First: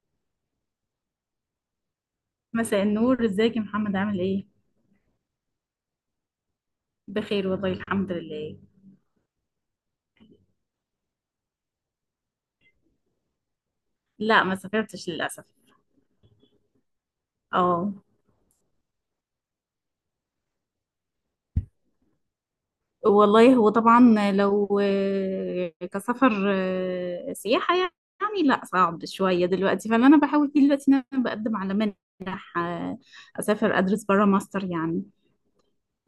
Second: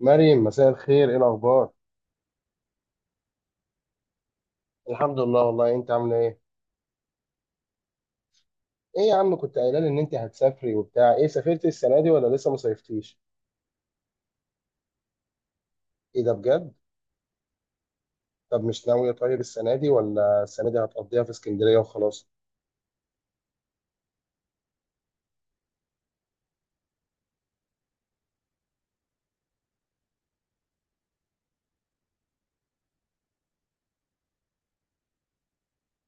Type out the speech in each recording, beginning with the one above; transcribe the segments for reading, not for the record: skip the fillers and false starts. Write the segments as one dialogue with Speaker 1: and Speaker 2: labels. Speaker 1: مريم، مساء الخير، ايه الاخبار؟
Speaker 2: مساء النور، ازيك يا محمد؟ عامل ايه؟
Speaker 1: الحمد لله، والله انت عامله ايه؟
Speaker 2: بخير والله، الحمد لله.
Speaker 1: ايه يا عم، كنت قايله لي ان انت هتسافري وبتاع، ايه سافرتي السنه دي ولا لسه ما صيفتيش؟
Speaker 2: لا، ما سافرتش للاسف.
Speaker 1: ايه ده بجد؟
Speaker 2: اه.
Speaker 1: طب مش ناويه طيب السنه دي، ولا السنه دي هتقضيها في اسكندريه وخلاص؟
Speaker 2: والله هو طبعا لو كسفر، سياحة يعني، لا صعب شوية دلوقتي. فاللي انا بحاول فيه دلوقتي ان انا بقدم على منح، اسافر ادرس برا ماستر يعني.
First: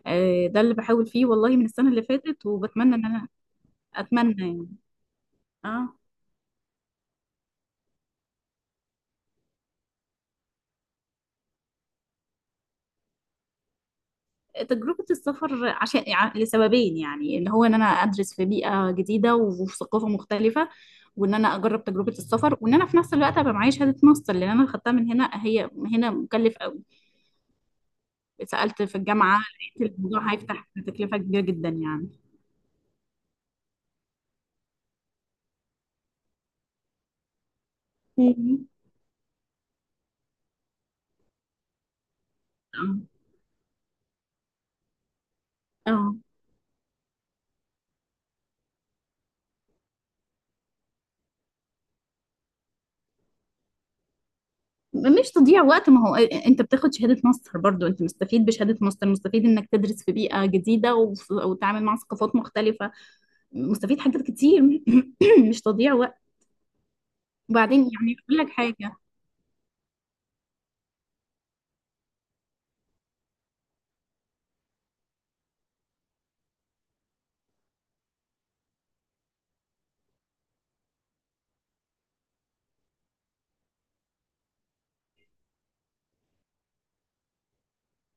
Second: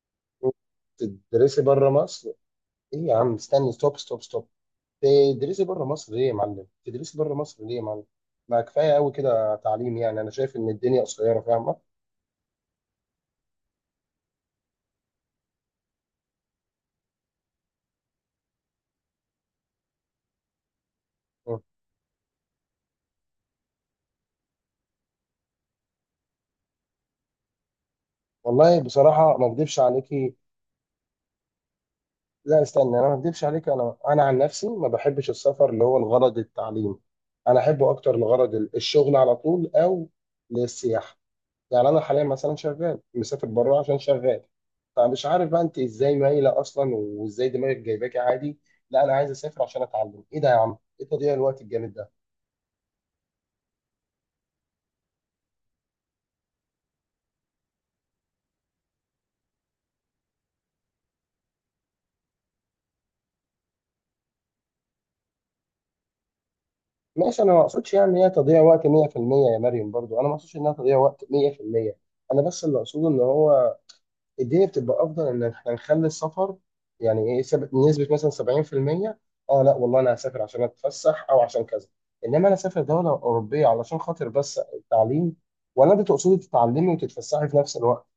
Speaker 2: ده اللي بحاول فيه والله
Speaker 1: تدرسي
Speaker 2: من السنة
Speaker 1: بره
Speaker 2: اللي
Speaker 1: مصر؟
Speaker 2: فاتت، وبتمنى
Speaker 1: ايه
Speaker 2: ان
Speaker 1: يا
Speaker 2: انا
Speaker 1: عم استني، ستوب ستوب
Speaker 2: اتمنى
Speaker 1: ستوب.
Speaker 2: يعني.
Speaker 1: تدرسي بره
Speaker 2: اه.
Speaker 1: مصر ليه يا معلم؟ تدرسي بره مصر ليه يا معلم؟ ما كفايه قوي كده تعليم، يعني انا شايف ان الدنيا قصيره فاهمه.
Speaker 2: تجربة السفر عشان لسببين يعني، اللي هو ان انا ادرس في بيئة جديدة وفي ثقافة مختلفة، وان انا اجرب تجربة السفر، وان انا في نفس الوقت ابقى معايا شهادة ماستر، لان انا خدتها من هنا، هي هنا مكلف قوي.
Speaker 1: والله
Speaker 2: سألت في
Speaker 1: بصراحة
Speaker 2: الجامعة،
Speaker 1: ما اكدبش
Speaker 2: لقيت الموضوع
Speaker 1: عليكي.
Speaker 2: هيفتح تكلفة كبيرة جدا يعني.
Speaker 1: لا استنى، انا ما اكدبش عليك، انا عن نفسي ما بحبش السفر اللي هو الغرض التعليم. انا احبه اكتر لغرض
Speaker 2: مم.
Speaker 1: الشغل على طول او للسياحه. يعني انا حاليا مثلا
Speaker 2: اه.
Speaker 1: شغال مسافر بره عشان شغال. فمش عارف بقى انت
Speaker 2: اه.
Speaker 1: ازاي مايله اصلا، وازاي دماغك جايباكي عادي؟ لا انا عايز اسافر عشان اتعلم، ايه ده يا عم، ايه تضييع الوقت الجامد ده؟
Speaker 2: مش تضييع وقت، ما هو انت بتاخد شهادة ماستر برضو، انت مستفيد بشهادة ماستر، مستفيد انك تدرس في بيئة جديدة وتتعامل مع ثقافات مختلفة، مستفيد حاجات كتير. مش تضييع وقت.
Speaker 1: ماشي، انا ما
Speaker 2: وبعدين
Speaker 1: اقصدش
Speaker 2: يعني
Speaker 1: يعني هي
Speaker 2: اقول لك
Speaker 1: تضييع وقت
Speaker 2: حاجه.
Speaker 1: 100% يا مريم، برضو انا ما اقصدش انها تضييع وقت 100%. انا بس اللي اقصده ان هو الدنيا بتبقى افضل ان احنا نخلي السفر، يعني ايه نسبه مثلا 70%. اه لا والله انا هسافر عشان اتفسح او عشان كذا، انما انا اسافر دوله اوروبيه علشان خاطر بس التعليم، ولا انت تقصدي تتعلمي وتتفسحي في نفس الوقت؟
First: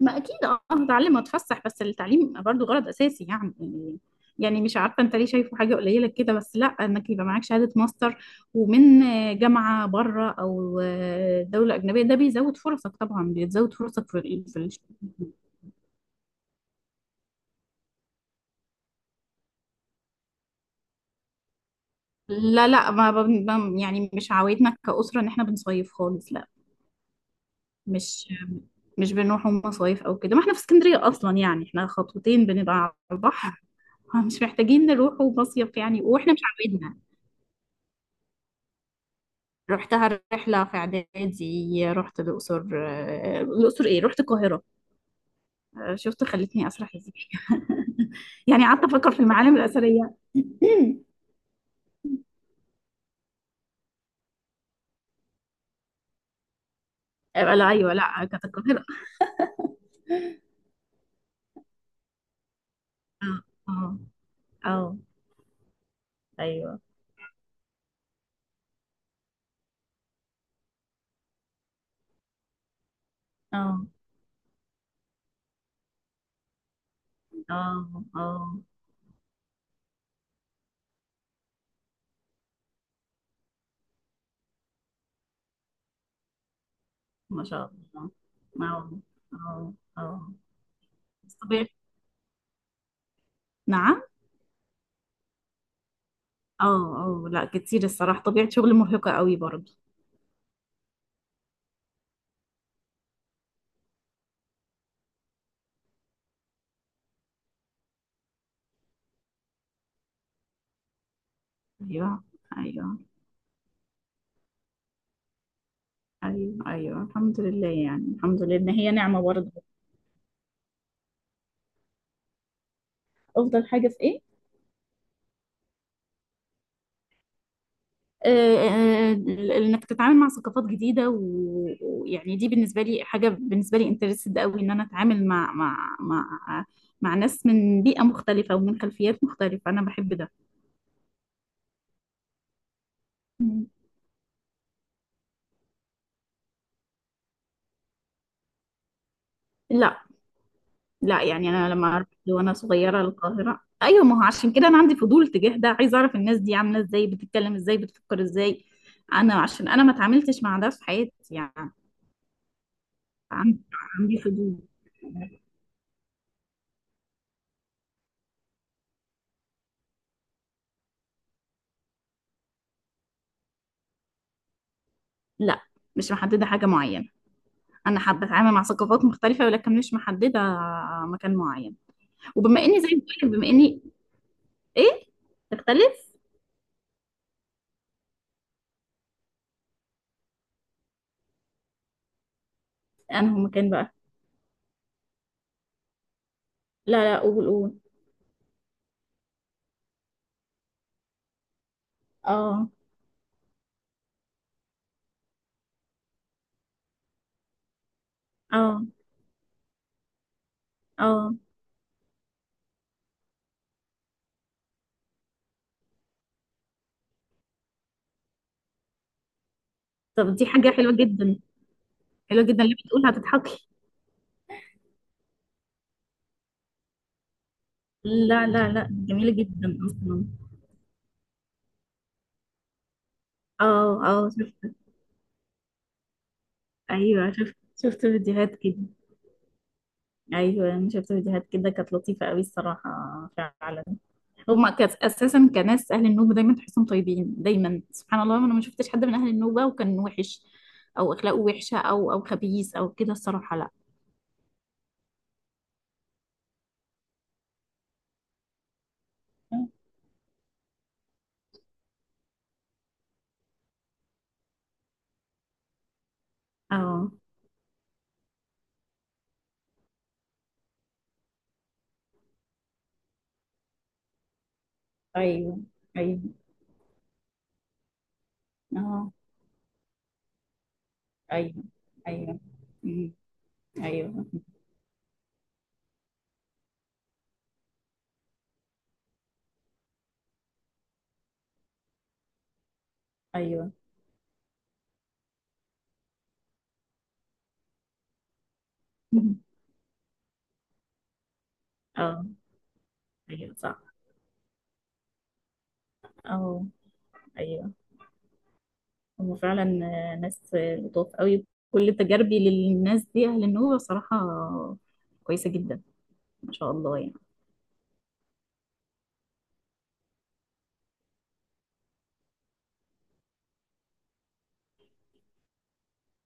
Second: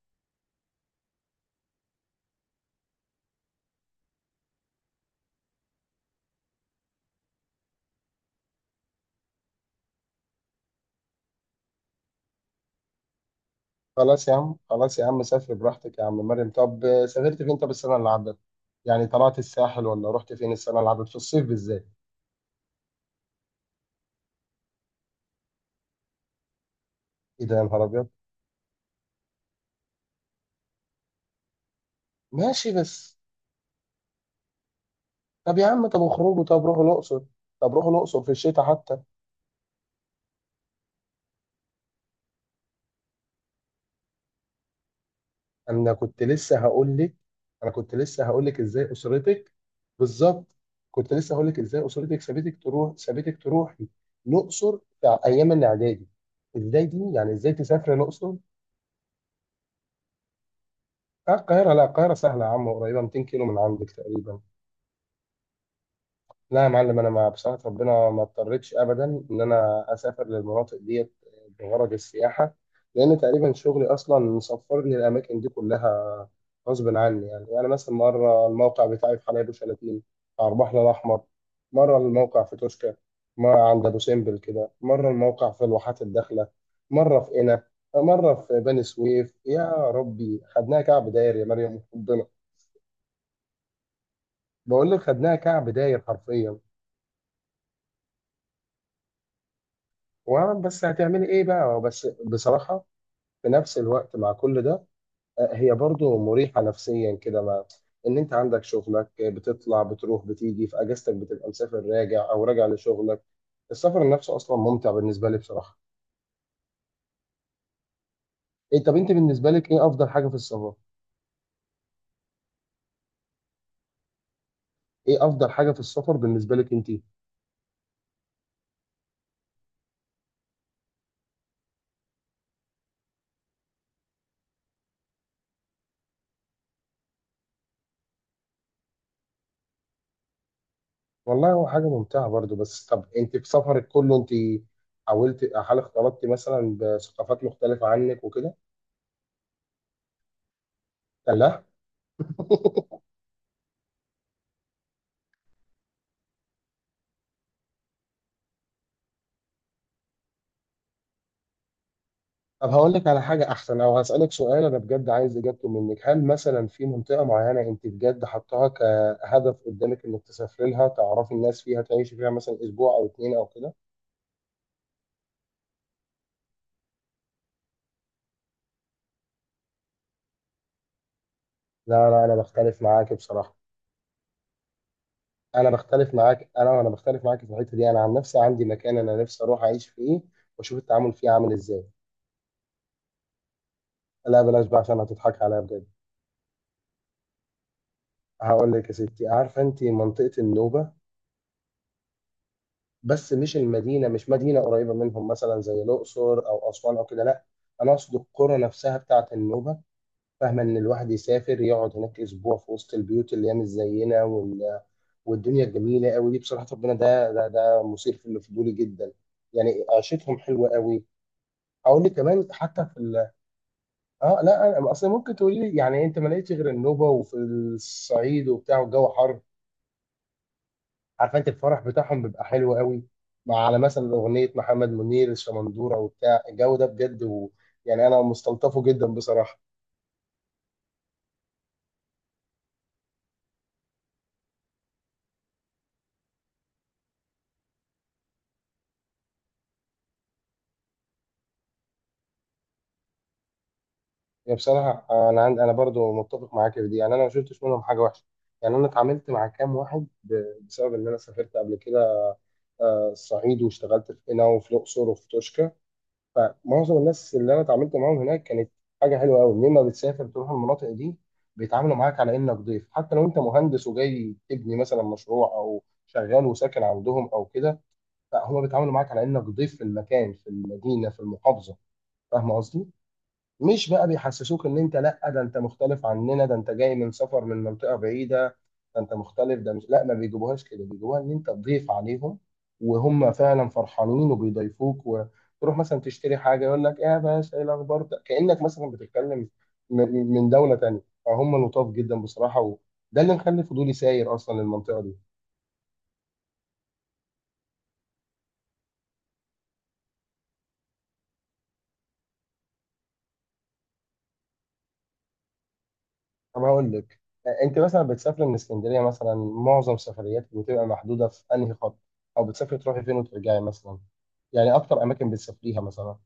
Speaker 2: ما اكيد اه هتعلم واتفسح، بس التعليم برضو غرض اساسي يعني. يعني مش عارفه انت ليه شايفه حاجه قليله كده؟ بس لا، انك يبقى معاك شهاده ماستر ومن جامعه بره او دوله اجنبيه، ده بيزود فرصك طبعا، بيزود فرصك في
Speaker 1: خلاص يا
Speaker 2: ال-
Speaker 1: عم،
Speaker 2: في الش-
Speaker 1: خلاص يا عم، سافر براحتك يا عم، مريم طب سافرت فين طب السنه اللي عدت؟ يعني طلعت الساحل ولا رحت فين السنه اللي عدت في الصيف بالذات؟
Speaker 2: لا لا ما ب- ب- يعني مش عوايدنا كاسره ان احنا بنصيف خالص، لا.
Speaker 1: ايه ده يا نهار ابيض.
Speaker 2: مش مش بنروحوا مصايف او كده، ما احنا في اسكندريه اصلا يعني، احنا خطوتين
Speaker 1: ماشي
Speaker 2: بنبقى على
Speaker 1: بس.
Speaker 2: البحر. مش محتاجين نروح
Speaker 1: طب يا
Speaker 2: ومصيف
Speaker 1: عم،
Speaker 2: يعني
Speaker 1: طب
Speaker 2: واحنا مش
Speaker 1: اخرجوا، طب روحوا
Speaker 2: عاملينها.
Speaker 1: الاقصر، طب روحوا الاقصر في الشتاء حتى.
Speaker 2: رحتها رحلة في إعدادي، رحت الأقصر، آه، الأقصر إيه رحت القاهرة.
Speaker 1: انا كنت
Speaker 2: شفت
Speaker 1: لسه
Speaker 2: خلتني أسرح
Speaker 1: هقول
Speaker 2: إزاي؟
Speaker 1: لك، انا كنت لسه هقول لك
Speaker 2: يعني قعدت
Speaker 1: ازاي
Speaker 2: أفكر في
Speaker 1: اسرتك.
Speaker 2: المعالم الأثرية.
Speaker 1: بالظبط. كنت لسه هقول لك ازاي اسرتك، سابتك تروحي الاقصر في ايام الاعدادي، ازاي دي، يعني ازاي
Speaker 2: لا أيوه،
Speaker 1: تسافري
Speaker 2: لا
Speaker 1: الاقصر؟
Speaker 2: كانت القاهرة.
Speaker 1: آه القاهره، لا القاهره سهله يا عم، قريبه 200
Speaker 2: اه.
Speaker 1: كيلو من عندك
Speaker 2: اه.
Speaker 1: تقريبا.
Speaker 2: آه.
Speaker 1: لا يا
Speaker 2: أيوه.
Speaker 1: معلم، انا مع بصراحه ربنا ما اضطريتش ابدا ان انا اسافر للمناطق ديت بغرض السياحه، لان تقريبا شغلي
Speaker 2: اه.
Speaker 1: اصلا سفرني الاماكن دي كلها غصب عني، يعني مثلا
Speaker 2: اه. اه.
Speaker 1: مره الموقع بتاعي في حلايب وشلاتين على البحر الاحمر، مره الموقع في توشكا، مره عند ابو سمبل كده، مره الموقع في الواحات الداخله، مره في
Speaker 2: ما
Speaker 1: قنا،
Speaker 2: شاء الله.
Speaker 1: مره في بني
Speaker 2: اه.
Speaker 1: سويف، يا
Speaker 2: اه. اه.
Speaker 1: ربي خدناها كعب
Speaker 2: بس
Speaker 1: داير يا
Speaker 2: طبيعة.
Speaker 1: مريم ربنا.
Speaker 2: نعم.
Speaker 1: بقول لك خدناها كعب داير حرفيا.
Speaker 2: اه. اه. لا كتير الصراحة، طبيعة شغل مرهقة قوي برضه.
Speaker 1: وانا بس هتعملي ايه بقى، بس بصراحه في نفس الوقت مع كل ده هي برضو مريحه نفسيا كده، ما ان انت عندك شغلك، بتطلع بتروح بتيجي في اجازتك، بتبقى مسافر
Speaker 2: أيوه.
Speaker 1: راجع او راجع
Speaker 2: أيوه.
Speaker 1: لشغلك. السفر نفسه اصلا ممتع بالنسبه لي بصراحه.
Speaker 2: ايوه ايوه، الحمد لله يعني، الحمد لله ان
Speaker 1: إيه
Speaker 2: هي
Speaker 1: طب انت
Speaker 2: نعمه
Speaker 1: بالنسبه
Speaker 2: برضه.
Speaker 1: لك، ايه افضل حاجه في السفر؟
Speaker 2: افضل حاجه في ايه؟
Speaker 1: ايه افضل حاجه في السفر بالنسبه لك انت؟
Speaker 2: آه. آه. انك تتعامل مع ثقافات جديده، ويعني دي بالنسبه لي حاجه، بالنسبه لي انترستد قوي ان انا اتعامل مع مع ناس من بيئه مختلفه ومن خلفيات مختلفه، انا بحب ده.
Speaker 1: والله هو حاجه ممتعه برضو، بس طب انت في
Speaker 2: مم.
Speaker 1: سفرك كله انت حاولت، هل اختلطتي مثلا بثقافات مختلفه عنك وكده؟
Speaker 2: لا. لا
Speaker 1: كان
Speaker 2: يعني
Speaker 1: لا.
Speaker 2: انا لما رحت وانا صغيره القاهره، ايوه، ما هو عشان كده انا عندي فضول تجاه ده، عايزه اعرف الناس دي عامله ازاي، بتتكلم ازاي، بتفكر ازاي. انا عشان انا ما اتعاملتش مع ده في حياتي يعني.
Speaker 1: طب هقول لك على حاجة
Speaker 2: عندي
Speaker 1: أحسن أو
Speaker 2: عندي
Speaker 1: هسألك
Speaker 2: فضول.
Speaker 1: سؤال أنا بجد عايز إجابته منك، هل مثلا في منطقة معينة أنت بجد حطاها كهدف قدامك إنك تسافري لها تعرفي الناس فيها تعيشي فيها مثلا أسبوع أو اتنين أو كده؟
Speaker 2: لا، مش محددة حاجة معينة. أنا حابة أتعامل مع ثقافات مختلفة ولكن مش محددة مكان معين.
Speaker 1: لا لا، أنا
Speaker 2: وبما إني
Speaker 1: بختلف
Speaker 2: زي ما
Speaker 1: معاك
Speaker 2: بقولك، بما
Speaker 1: بصراحة،
Speaker 2: إني إيه،
Speaker 1: أنا
Speaker 2: تختلف.
Speaker 1: بختلف معاك، أنا بختلف معاك في الحتة دي. أنا عن نفسي عندي مكان أنا نفسي أروح أعيش فيه وأشوف التعامل فيه عامل إزاي.
Speaker 2: أنا هو مكان بقى.
Speaker 1: لا بلاش بقى عشان هتضحك عليا بجد.
Speaker 2: لا لا، قول قول.
Speaker 1: هقول لك يا ستي، عارفة أنت منطقة النوبة؟
Speaker 2: آه.
Speaker 1: بس مش مدينه قريبه منهم مثلا زي الاقصر او اسوان او كده، لا انا اقصد القرى
Speaker 2: آه.
Speaker 1: نفسها بتاعه النوبه. فاهمه ان الواحد
Speaker 2: آه.
Speaker 1: يسافر يقعد هناك اسبوع في وسط البيوت اللي هي مش زينا والدنيا الجميله قوي دي، بصراحه ربنا ده مثير في الفضول جدا، يعني
Speaker 2: طب
Speaker 1: عيشتهم
Speaker 2: دي حاجة
Speaker 1: حلوه
Speaker 2: حلوة
Speaker 1: قوي.
Speaker 2: جدا.
Speaker 1: اقول لي
Speaker 2: حلوة
Speaker 1: كمان
Speaker 2: جدا اللي
Speaker 1: حتى في
Speaker 2: بتقولها،
Speaker 1: ال.
Speaker 2: هتضحكي.
Speaker 1: اه لا انا اصل ممكن تقولي لي، يعني انت ما لقيتش غير النوبه وفي
Speaker 2: لا
Speaker 1: الصعيد
Speaker 2: لا
Speaker 1: وبتاع
Speaker 2: لا،
Speaker 1: والجو
Speaker 2: جميلة
Speaker 1: حر.
Speaker 2: جدا أصلا.
Speaker 1: عارف انت الفرح بتاعهم بيبقى حلو قوي، مع على
Speaker 2: آه
Speaker 1: مثلا
Speaker 2: آه،
Speaker 1: اغنيه
Speaker 2: شفت.
Speaker 1: محمد منير الشمندوره وبتاع الجو ده بجد،
Speaker 2: أيوه
Speaker 1: و...
Speaker 2: شفت، شفت
Speaker 1: يعني انا
Speaker 2: فيديوهات كده.
Speaker 1: مستلطفه جدا بصراحه.
Speaker 2: أيوه أنا شفت فيديوهات كده، كانت لطيفة أوي الصراحة. فعلا. هما كاس اساسا كناس اهل النوبه، دايما تحسهم طيبين، دايما سبحان الله، انا ما شفتش حد من اهل النوبه وكان وحش، او اخلاقه وحشه او او خبيث او كده الصراحه، لا.
Speaker 1: يعني بصراحه، انا عند انا برضو متفق معاك في دي، يعني انا ما شفتش منهم حاجه وحشه. يعني انا اتعاملت مع كام واحد ب. بسبب ان انا سافرت قبل كده الصعيد، واشتغلت في قنا وفي الاقصر وفي توشكا، فمعظم
Speaker 2: اه.
Speaker 1: الناس اللي انا اتعاملت معاهم هناك كانت حاجه حلوه قوي. لما بتسافر تروح المناطق دي بيتعاملوا معاك على انك ضيف، حتى لو انت مهندس وجاي تبني مثلا مشروع
Speaker 2: ايوه
Speaker 1: او
Speaker 2: ايوه.
Speaker 1: شغال وساكن عندهم او كده، فهم بيتعاملوا معاك
Speaker 2: اه.
Speaker 1: على انك ضيف في المكان، في المدينه، في
Speaker 2: ايوه
Speaker 1: المحافظه.
Speaker 2: ايوه.
Speaker 1: فاهم قصدي؟
Speaker 2: أمم.
Speaker 1: مش بقى
Speaker 2: ايوه
Speaker 1: بيحسسوك ان انت، لا ده انت مختلف عننا، ده انت جاي من سفر من منطقة بعيدة، ده انت مختلف، ده مش لا ما بيجيبوهاش كده، بيجيبوها ان انت تضيف عليهم، وهم فعلا
Speaker 2: ايوه.
Speaker 1: فرحانين وبيضيفوك، وتروح مثلا تشتري حاجة يقول لك ايه يا باشا ايه الاخبار، ده كأنك مثلا بتتكلم من دولة تانية، فهم لطاف جدا
Speaker 2: اه.
Speaker 1: بصراحة، وده اللي
Speaker 2: ايوه
Speaker 1: مخلي
Speaker 2: صح.
Speaker 1: فضولي ساير اصلا للمنطقة دي.
Speaker 2: اه. ايوه. هم فعلا ناس لطاف قوي. كل تجاربي للناس دي اهل النوبه صراحه كويسه جدا، ما
Speaker 1: طب
Speaker 2: شاء
Speaker 1: هقول
Speaker 2: الله يعني.
Speaker 1: لك، انت مثلا بتسافري من اسكندريه مثلا، معظم سفرياتك بتبقى محدوده في انهي خط، او بتسافري تروحي فين وترجعي مثلا؟ يعني اكتر اماكن بتسافريها مثلا؟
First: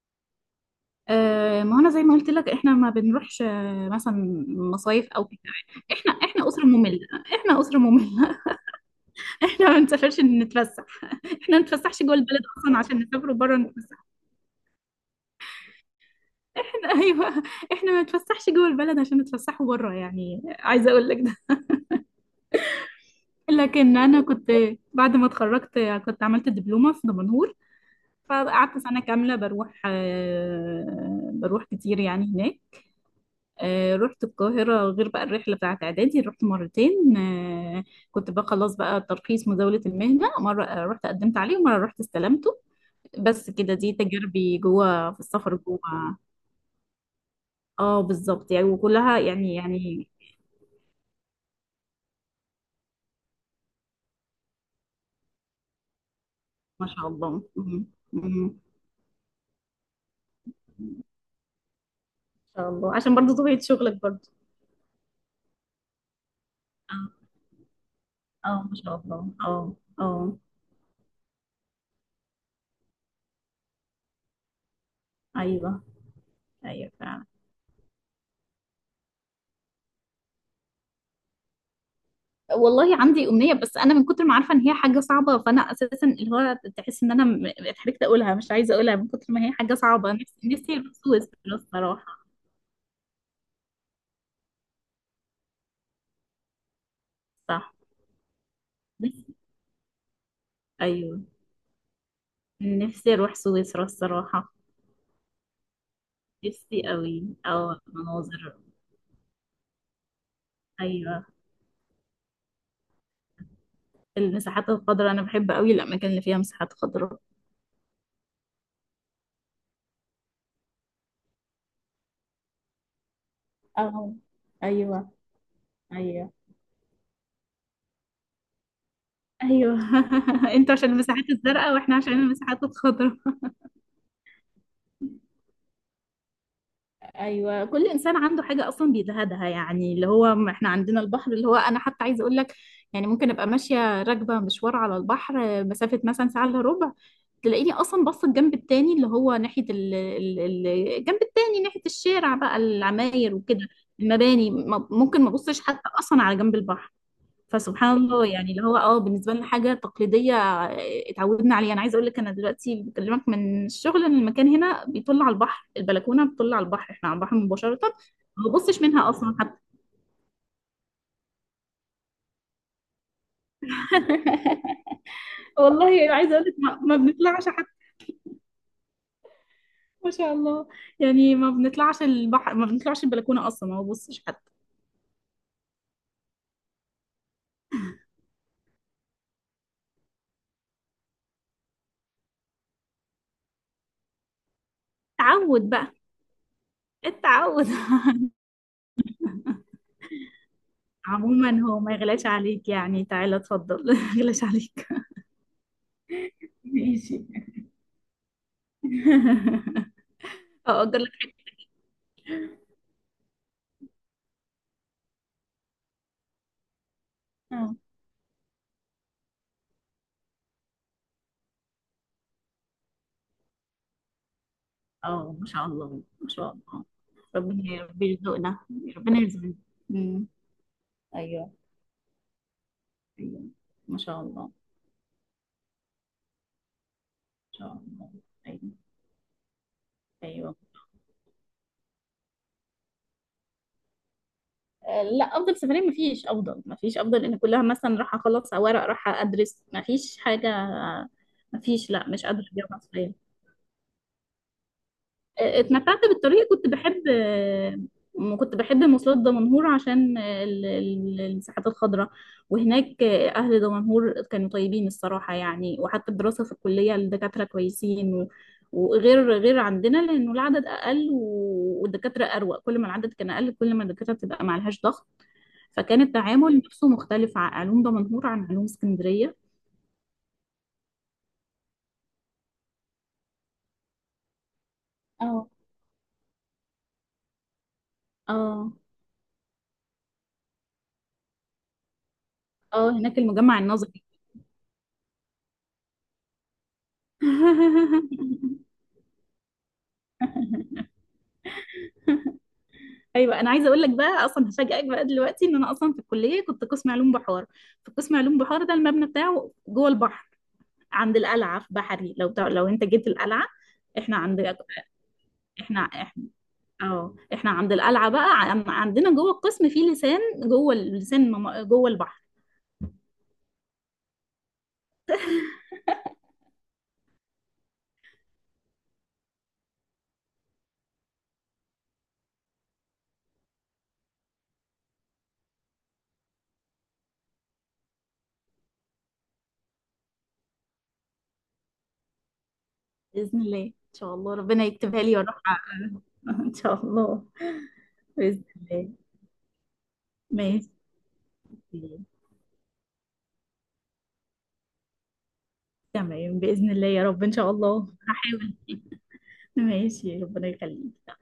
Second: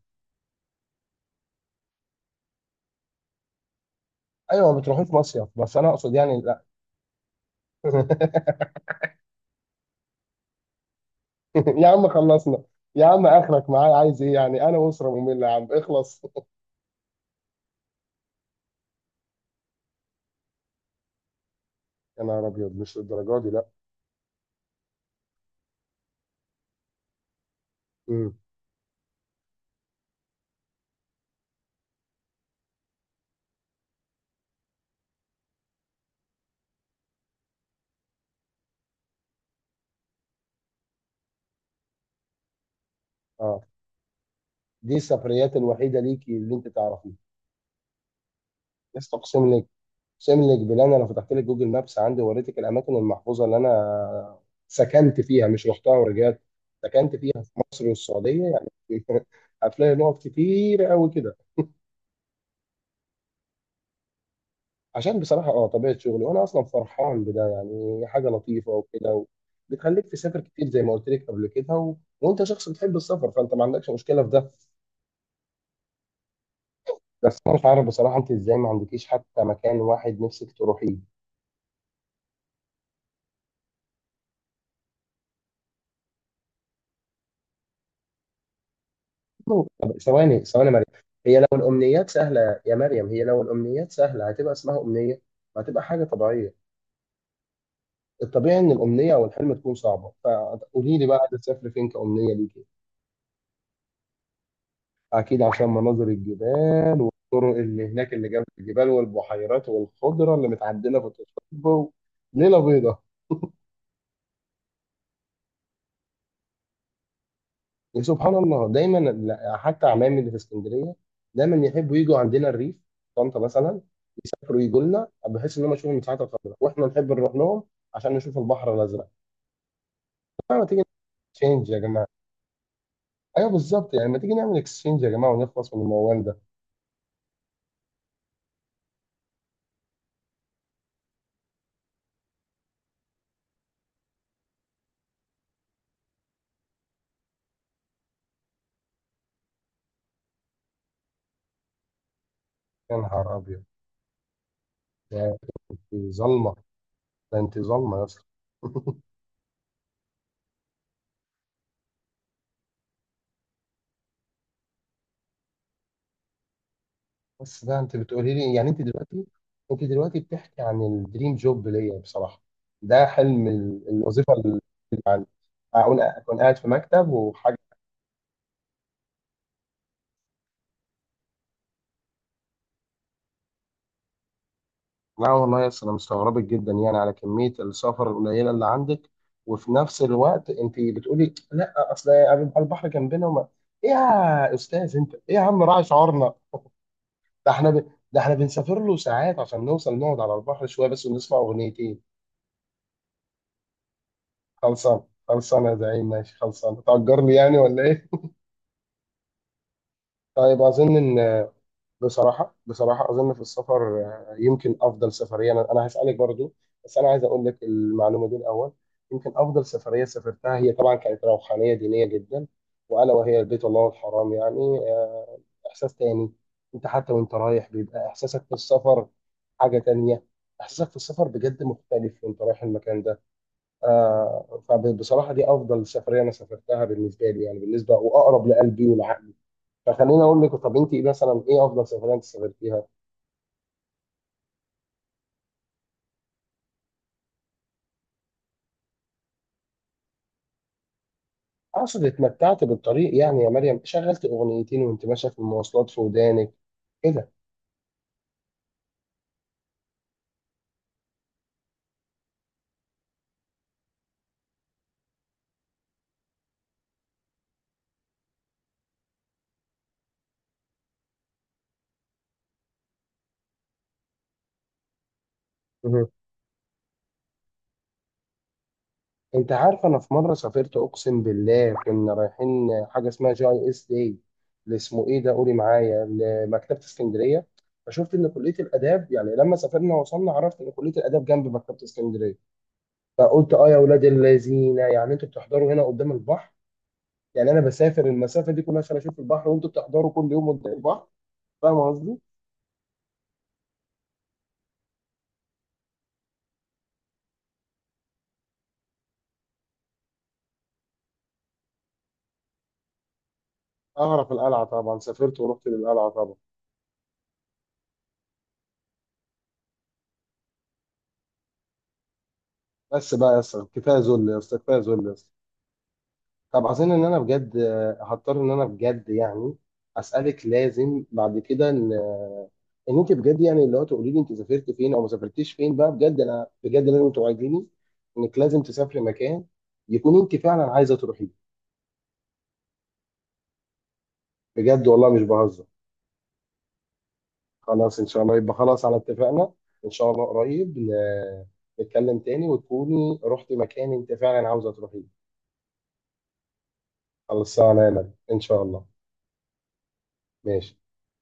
Speaker 2: ما هو انا زي ما قلت لك احنا ما بنروحش، مثلا
Speaker 1: ايوه ما
Speaker 2: مصايف
Speaker 1: بتروحيش
Speaker 2: او كده.
Speaker 1: مصيف بس انا
Speaker 2: احنا
Speaker 1: اقصد يعني،
Speaker 2: احنا
Speaker 1: لا.
Speaker 2: اسره ممله. احنا اسره ممله. احنا ما بنسافرش نتفسح، احنا ما
Speaker 1: يا
Speaker 2: نتفسحش
Speaker 1: عم
Speaker 2: جوه البلد
Speaker 1: خلصنا،
Speaker 2: اصلا عشان
Speaker 1: يا عم
Speaker 2: نسافر بره
Speaker 1: اخرك معايا
Speaker 2: نتفسح.
Speaker 1: عايز ايه، يعني انا اسره ممله يا عم اخلص.
Speaker 2: احنا ايوه، احنا ما نتفسحش جوه البلد عشان نتفسحوا بره، يعني عايزه اقول لك ده.
Speaker 1: يا نهار ابيض، مش الدرجه دي لا.
Speaker 2: لكن انا كنت بعد ما اتخرجت كنت عملت دبلومه في دمنهور،
Speaker 1: امم.
Speaker 2: فقعدت سنه كامله بروح، بروح كتير يعني هناك. رحت القاهرة غير بقى الرحلة بتاعت إعدادي، رحت مرتين. كنت بقى خلاص بقى ترخيص مزاولة المهنة، مرة رحت قدمت عليه، ومرة رحت استلمته. بس
Speaker 1: اه
Speaker 2: كده، دي تجاربي
Speaker 1: دي
Speaker 2: جوه في السفر
Speaker 1: السفريات
Speaker 2: جوه.
Speaker 1: الوحيده ليكي اللي انت تعرفيها.
Speaker 2: اه بالظبط يعني، وكلها
Speaker 1: استقسم
Speaker 2: يعني
Speaker 1: لك
Speaker 2: يعني.
Speaker 1: شامل جبال، انا لو فتحت لك جوجل مابس عندي ووريتك الاماكن المحفوظه اللي انا سكنت فيها مش رحتها ورجعت،
Speaker 2: ما شاء
Speaker 1: سكنت فيها
Speaker 2: الله.
Speaker 1: في
Speaker 2: مم.
Speaker 1: مصر والسعوديه
Speaker 2: مم.
Speaker 1: يعني. هتلاقي نقط كتير قوي كده،
Speaker 2: ما شاء الله عشان برضو طبيعة شغلك برضو.
Speaker 1: عشان بصراحه اه طبيعه شغلي، وانا اصلا فرحان
Speaker 2: اه.
Speaker 1: بده، يعني حاجه
Speaker 2: اه
Speaker 1: لطيفه
Speaker 2: ما شاء
Speaker 1: وكده، و...
Speaker 2: الله اه
Speaker 1: بتخليك
Speaker 2: اه.
Speaker 1: تسافر كتير زي ما قلت لك قبل كده، و... وانت شخص بتحب السفر فانت ما عندكش مشكله في ده،
Speaker 2: ايوه. ايوه فعلا.
Speaker 1: بس انا مش عارف بصراحه انت ازاي ما عندكيش حتى مكان واحد نفسك تروحيه.
Speaker 2: والله عندي أمنية، بس أنا من كتر ما عارفة إن هي حاجة صعبة، فأنا أساسا اللي هو تحس إن أنا اتحركت أقولها، مش عايزة أقولها من كتر ما هي حاجة
Speaker 1: طب
Speaker 2: صعبة. نفسي،
Speaker 1: ثواني ثواني
Speaker 2: نفسي
Speaker 1: مريم،
Speaker 2: أروح سويسرا
Speaker 1: هي لو الأمنيات
Speaker 2: الصراحة.
Speaker 1: سهلة يا مريم، هي لو الأمنيات سهلة هتبقى اسمها أمنية؟ وهتبقى حاجة طبيعية.
Speaker 2: صح.
Speaker 1: الطبيعي إن الأمنية أو
Speaker 2: نفسي.
Speaker 1: الحلم تكون صعبة، فقولي لي بقى
Speaker 2: أيوه.
Speaker 1: عايزة تسافري فين كأمنية ليكي؟
Speaker 2: نفسي أروح سويسرا الصراحة.
Speaker 1: أكيد عشان مناظر
Speaker 2: نفسي
Speaker 1: الجبال،
Speaker 2: أوي
Speaker 1: الطرق
Speaker 2: أو
Speaker 1: اللي هناك اللي جنب
Speaker 2: مناظر.
Speaker 1: الجبال والبحيرات والخضرة اللي متعدلة في
Speaker 2: أيوه.
Speaker 1: التصوير، ليلة بيضاء.
Speaker 2: المساحات الخضراء، أنا بحب أوي الأماكن اللي فيها مساحات خضراء.
Speaker 1: يا سبحان الله دايما، لا، حتى عمامي اللي في اسكندرية دايما يحبوا يجوا عندنا الريف، طنطا مثلا،
Speaker 2: أه.
Speaker 1: يسافروا يجوا لنا
Speaker 2: أيوه.
Speaker 1: بحيث ان هم يشوفوا المساحات
Speaker 2: أيوه.
Speaker 1: الخضراء، واحنا نحب نروح لهم عشان نشوف البحر الازرق.
Speaker 2: أيوه.
Speaker 1: طب ما
Speaker 2: أنتوا
Speaker 1: تيجي
Speaker 2: عشان المساحات
Speaker 1: اكسشينج
Speaker 2: الزرقاء
Speaker 1: يا
Speaker 2: وإحنا
Speaker 1: جماعه،
Speaker 2: عشان المساحات الخضراء.
Speaker 1: ايوه بالظبط يعني، ما تيجي نعمل اكسشينج يا جماعه ونخلص من الموال ده.
Speaker 2: ايوه، كل انسان عنده حاجه اصلا بيزهدها، يعني اللي هو احنا عندنا البحر، اللي هو انا حتى عايزه اقول لك يعني، ممكن ابقى ماشيه راكبه مشوار على البحر، مسافه مثلا ساعه الا ربع، تلاقيني اصلا بص الجنب التاني اللي هو ناحيه الجنب التاني ناحيه الشارع بقى،
Speaker 1: يا
Speaker 2: العماير
Speaker 1: نهار
Speaker 2: وكده،
Speaker 1: ابيض،
Speaker 2: المباني ممكن ما
Speaker 1: ده
Speaker 2: بصش حتى
Speaker 1: انت
Speaker 2: اصلا على
Speaker 1: ظلمه،
Speaker 2: جنب البحر.
Speaker 1: ده انت
Speaker 2: فسبحان
Speaker 1: ظلمه يا اسطى.
Speaker 2: الله يعني، اللي هو اه بالنسبه لنا حاجه تقليديه، اتعودنا عليها. انا عايزه اقول لك انا دلوقتي بكلمك من الشغل، ان المكان هنا بيطل على البحر، البلكونه بتطل على البحر، احنا على البحر
Speaker 1: بس ده
Speaker 2: مباشره،
Speaker 1: انت بتقولي
Speaker 2: ما
Speaker 1: لي يعني انت
Speaker 2: ببصش منها
Speaker 1: دلوقتي،
Speaker 2: اصلا حتى.
Speaker 1: انت دلوقتي بتحكي عن الدريم جوب ليا بصراحه، ده حلم الوظيفه اللي عندي، اكون
Speaker 2: والله عايزه
Speaker 1: أكون
Speaker 2: اقول لك
Speaker 1: قاعد في
Speaker 2: ما
Speaker 1: مكتب
Speaker 2: بنطلعش
Speaker 1: وحاجه.
Speaker 2: حتى. ما شاء الله يعني، ما بنطلعش البحر، ما بنطلعش البلكونه اصلا، ما ببصش حتى.
Speaker 1: لا والله يا أسطى، انا مستغربك جدا يعني على كميه السفر القليله اللي عندك، وفي نفس الوقت انت بتقولي لا اصل يبقى البحر جنبنا وما، إيه يا استاذ انت، ايه يا عم
Speaker 2: تعود
Speaker 1: راعي
Speaker 2: بقى.
Speaker 1: شعورنا. ده
Speaker 2: التعود.
Speaker 1: احنا ب، ده احنا بنسافر له ساعات عشان نوصل نقعد على البحر شويه بس ونسمع
Speaker 2: عموما هو ما
Speaker 1: اغنيتين.
Speaker 2: يغلاش عليك يعني، تعالى اتفضل، ما يغلاش عليك.
Speaker 1: خلصان، خلصان يا زعيم، ماشي خلصان،
Speaker 2: ماشي.
Speaker 1: تأجرني يعني ولا ايه؟ طيب اظن
Speaker 2: هأجر لك
Speaker 1: ان، بصراحة بصراحة أظن في السفر، يمكن أفضل سفرية، أنا أنا هسألك برضو، بس أنا عايز أقول لك
Speaker 2: حتة.
Speaker 1: المعلومة دي الأول. يمكن أفضل سفرية سافرتها هي طبعا كانت روحانية دينية جدا، وألا وهي بيت الله الحرام يعني
Speaker 2: اه ما شاء
Speaker 1: إحساس
Speaker 2: الله، ما
Speaker 1: تاني،
Speaker 2: شاء الله.
Speaker 1: أنت حتى وأنت رايح
Speaker 2: ربنا، ربنا
Speaker 1: بيبقى إحساسك في
Speaker 2: يرزقنا.
Speaker 1: السفر
Speaker 2: ربنا يرزقنا.
Speaker 1: حاجة تانية،
Speaker 2: امم.
Speaker 1: إحساسك في السفر
Speaker 2: ايوه.
Speaker 1: بجد مختلف وأنت رايح المكان ده.
Speaker 2: ايوه. ما شاء الله ما
Speaker 1: فبصراحة دي أفضل سفرية أنا سافرتها بالنسبة لي، يعني
Speaker 2: شاء
Speaker 1: بالنسبة
Speaker 2: الله.
Speaker 1: وأقرب
Speaker 2: ايوه.
Speaker 1: لقلبي والعقل. فخليني اقول لك،
Speaker 2: ايوه.
Speaker 1: طب انت إيه مثلا، ايه افضل سفريه انت سافرتيها؟
Speaker 2: لا افضل سفرية ما فيش افضل، ما فيش افضل، ان كلها مثلا راح اخلص ورق، راح ادرس، ما فيش حاجة. ما فيش،
Speaker 1: اقصد
Speaker 2: لا مش قادرة
Speaker 1: اتمتعت
Speaker 2: اجاوب على
Speaker 1: بالطريق
Speaker 2: السؤال.
Speaker 1: يعني يا مريم، شغلت اغنيتين وانت ماشيه في المواصلات
Speaker 2: اتمتعت
Speaker 1: في
Speaker 2: بالطريق،
Speaker 1: ودانك
Speaker 2: كنت بحب،
Speaker 1: كده.
Speaker 2: كنت بحب مواصلات دمنهور عشان الساحات الخضراء. وهناك أهل دمنهور كانوا طيبين الصراحة يعني، وحتى الدراسة في الكلية الدكاترة كويسين، وغير غير عندنا، لأنه العدد أقل والدكاترة أروق، كل ما العدد كان أقل كل ما الدكاترة بتبقى معلهاش ضغط. فكان
Speaker 1: مهم.
Speaker 2: التعامل نفسه مختلف، علوم دمنهور عن علوم اسكندرية.
Speaker 1: انت عارفه انا في مره سافرت اقسم بالله، كنا رايحين حاجه اسمها جي اي اس داي، اللي اسمه ايه ده
Speaker 2: اه.
Speaker 1: قولي معايا، لمكتبه اسكندريه. فشفت ان كليه
Speaker 2: اه.
Speaker 1: الاداب، يعني لما سافرنا وصلنا عرفت ان كليه الاداب جنب مكتبه اسكندريه،
Speaker 2: اه هناك
Speaker 1: فقلت
Speaker 2: المجمع
Speaker 1: اه يا
Speaker 2: النظري.
Speaker 1: اولاد اللذينه، يعني انتوا بتحضروا هنا قدام البحر، يعني انا بسافر المسافه دي كلها عشان اشوف البحر، وانتوا بتحضروا كل يوم قدام البحر. فاهم قصدي؟
Speaker 2: ايوه، انا عايزه اقول لك بقى، اصلا هفاجئك بقى دلوقتي ان انا اصلا في الكليه كنت قسم علوم بحار. في قسم علوم بحار ده المبنى بتاعه جوه البحر، عند القلعه في بحري، لو انت جيت القلعه احنا
Speaker 1: اعرف
Speaker 2: عند
Speaker 1: القلعه طبعا، سافرت ورحت
Speaker 2: احنا
Speaker 1: للقلعه
Speaker 2: احنا
Speaker 1: طبعا.
Speaker 2: اه احنا عند القلعه بقى، عندنا جوه القسم في لسان، جوه اللسان، جوه البحر.
Speaker 1: بس بقى يا اسطى، كفايه ذل يا اسطى، كفايه ذل يا اسطى. طب عايزين ان انا بجد هضطر ان انا بجد يعني اسالك لازم بعد كده، ان ان انت بجد يعني اللي هو تقولي لي انت سافرت فين او ما سافرتيش فين بقى، بجد انا بجد لازم توعديني انك لازم تسافري مكان يكون انت فعلا عايزه تروحيه.
Speaker 2: باذن الله ان شاء الله ربنا
Speaker 1: بجد
Speaker 2: يكتبها
Speaker 1: والله
Speaker 2: لي
Speaker 1: مش
Speaker 2: واروح
Speaker 1: بهزر.
Speaker 2: ان شاء الله.
Speaker 1: خلاص ان شاء الله،
Speaker 2: باذن
Speaker 1: يبقى خلاص
Speaker 2: الله.
Speaker 1: على اتفاقنا، ان شاء الله
Speaker 2: ماشي.
Speaker 1: قريب نتكلم تاني وتكوني رحتي مكان انت فعلا عاوزه تروحيه.
Speaker 2: تمام باذن الله يا رب ان شاء
Speaker 1: خلصانه يا
Speaker 2: الله
Speaker 1: مريم ان
Speaker 2: هحاول.
Speaker 1: شاء الله.
Speaker 2: ماشي ربنا
Speaker 1: ماشي.
Speaker 2: يخليك.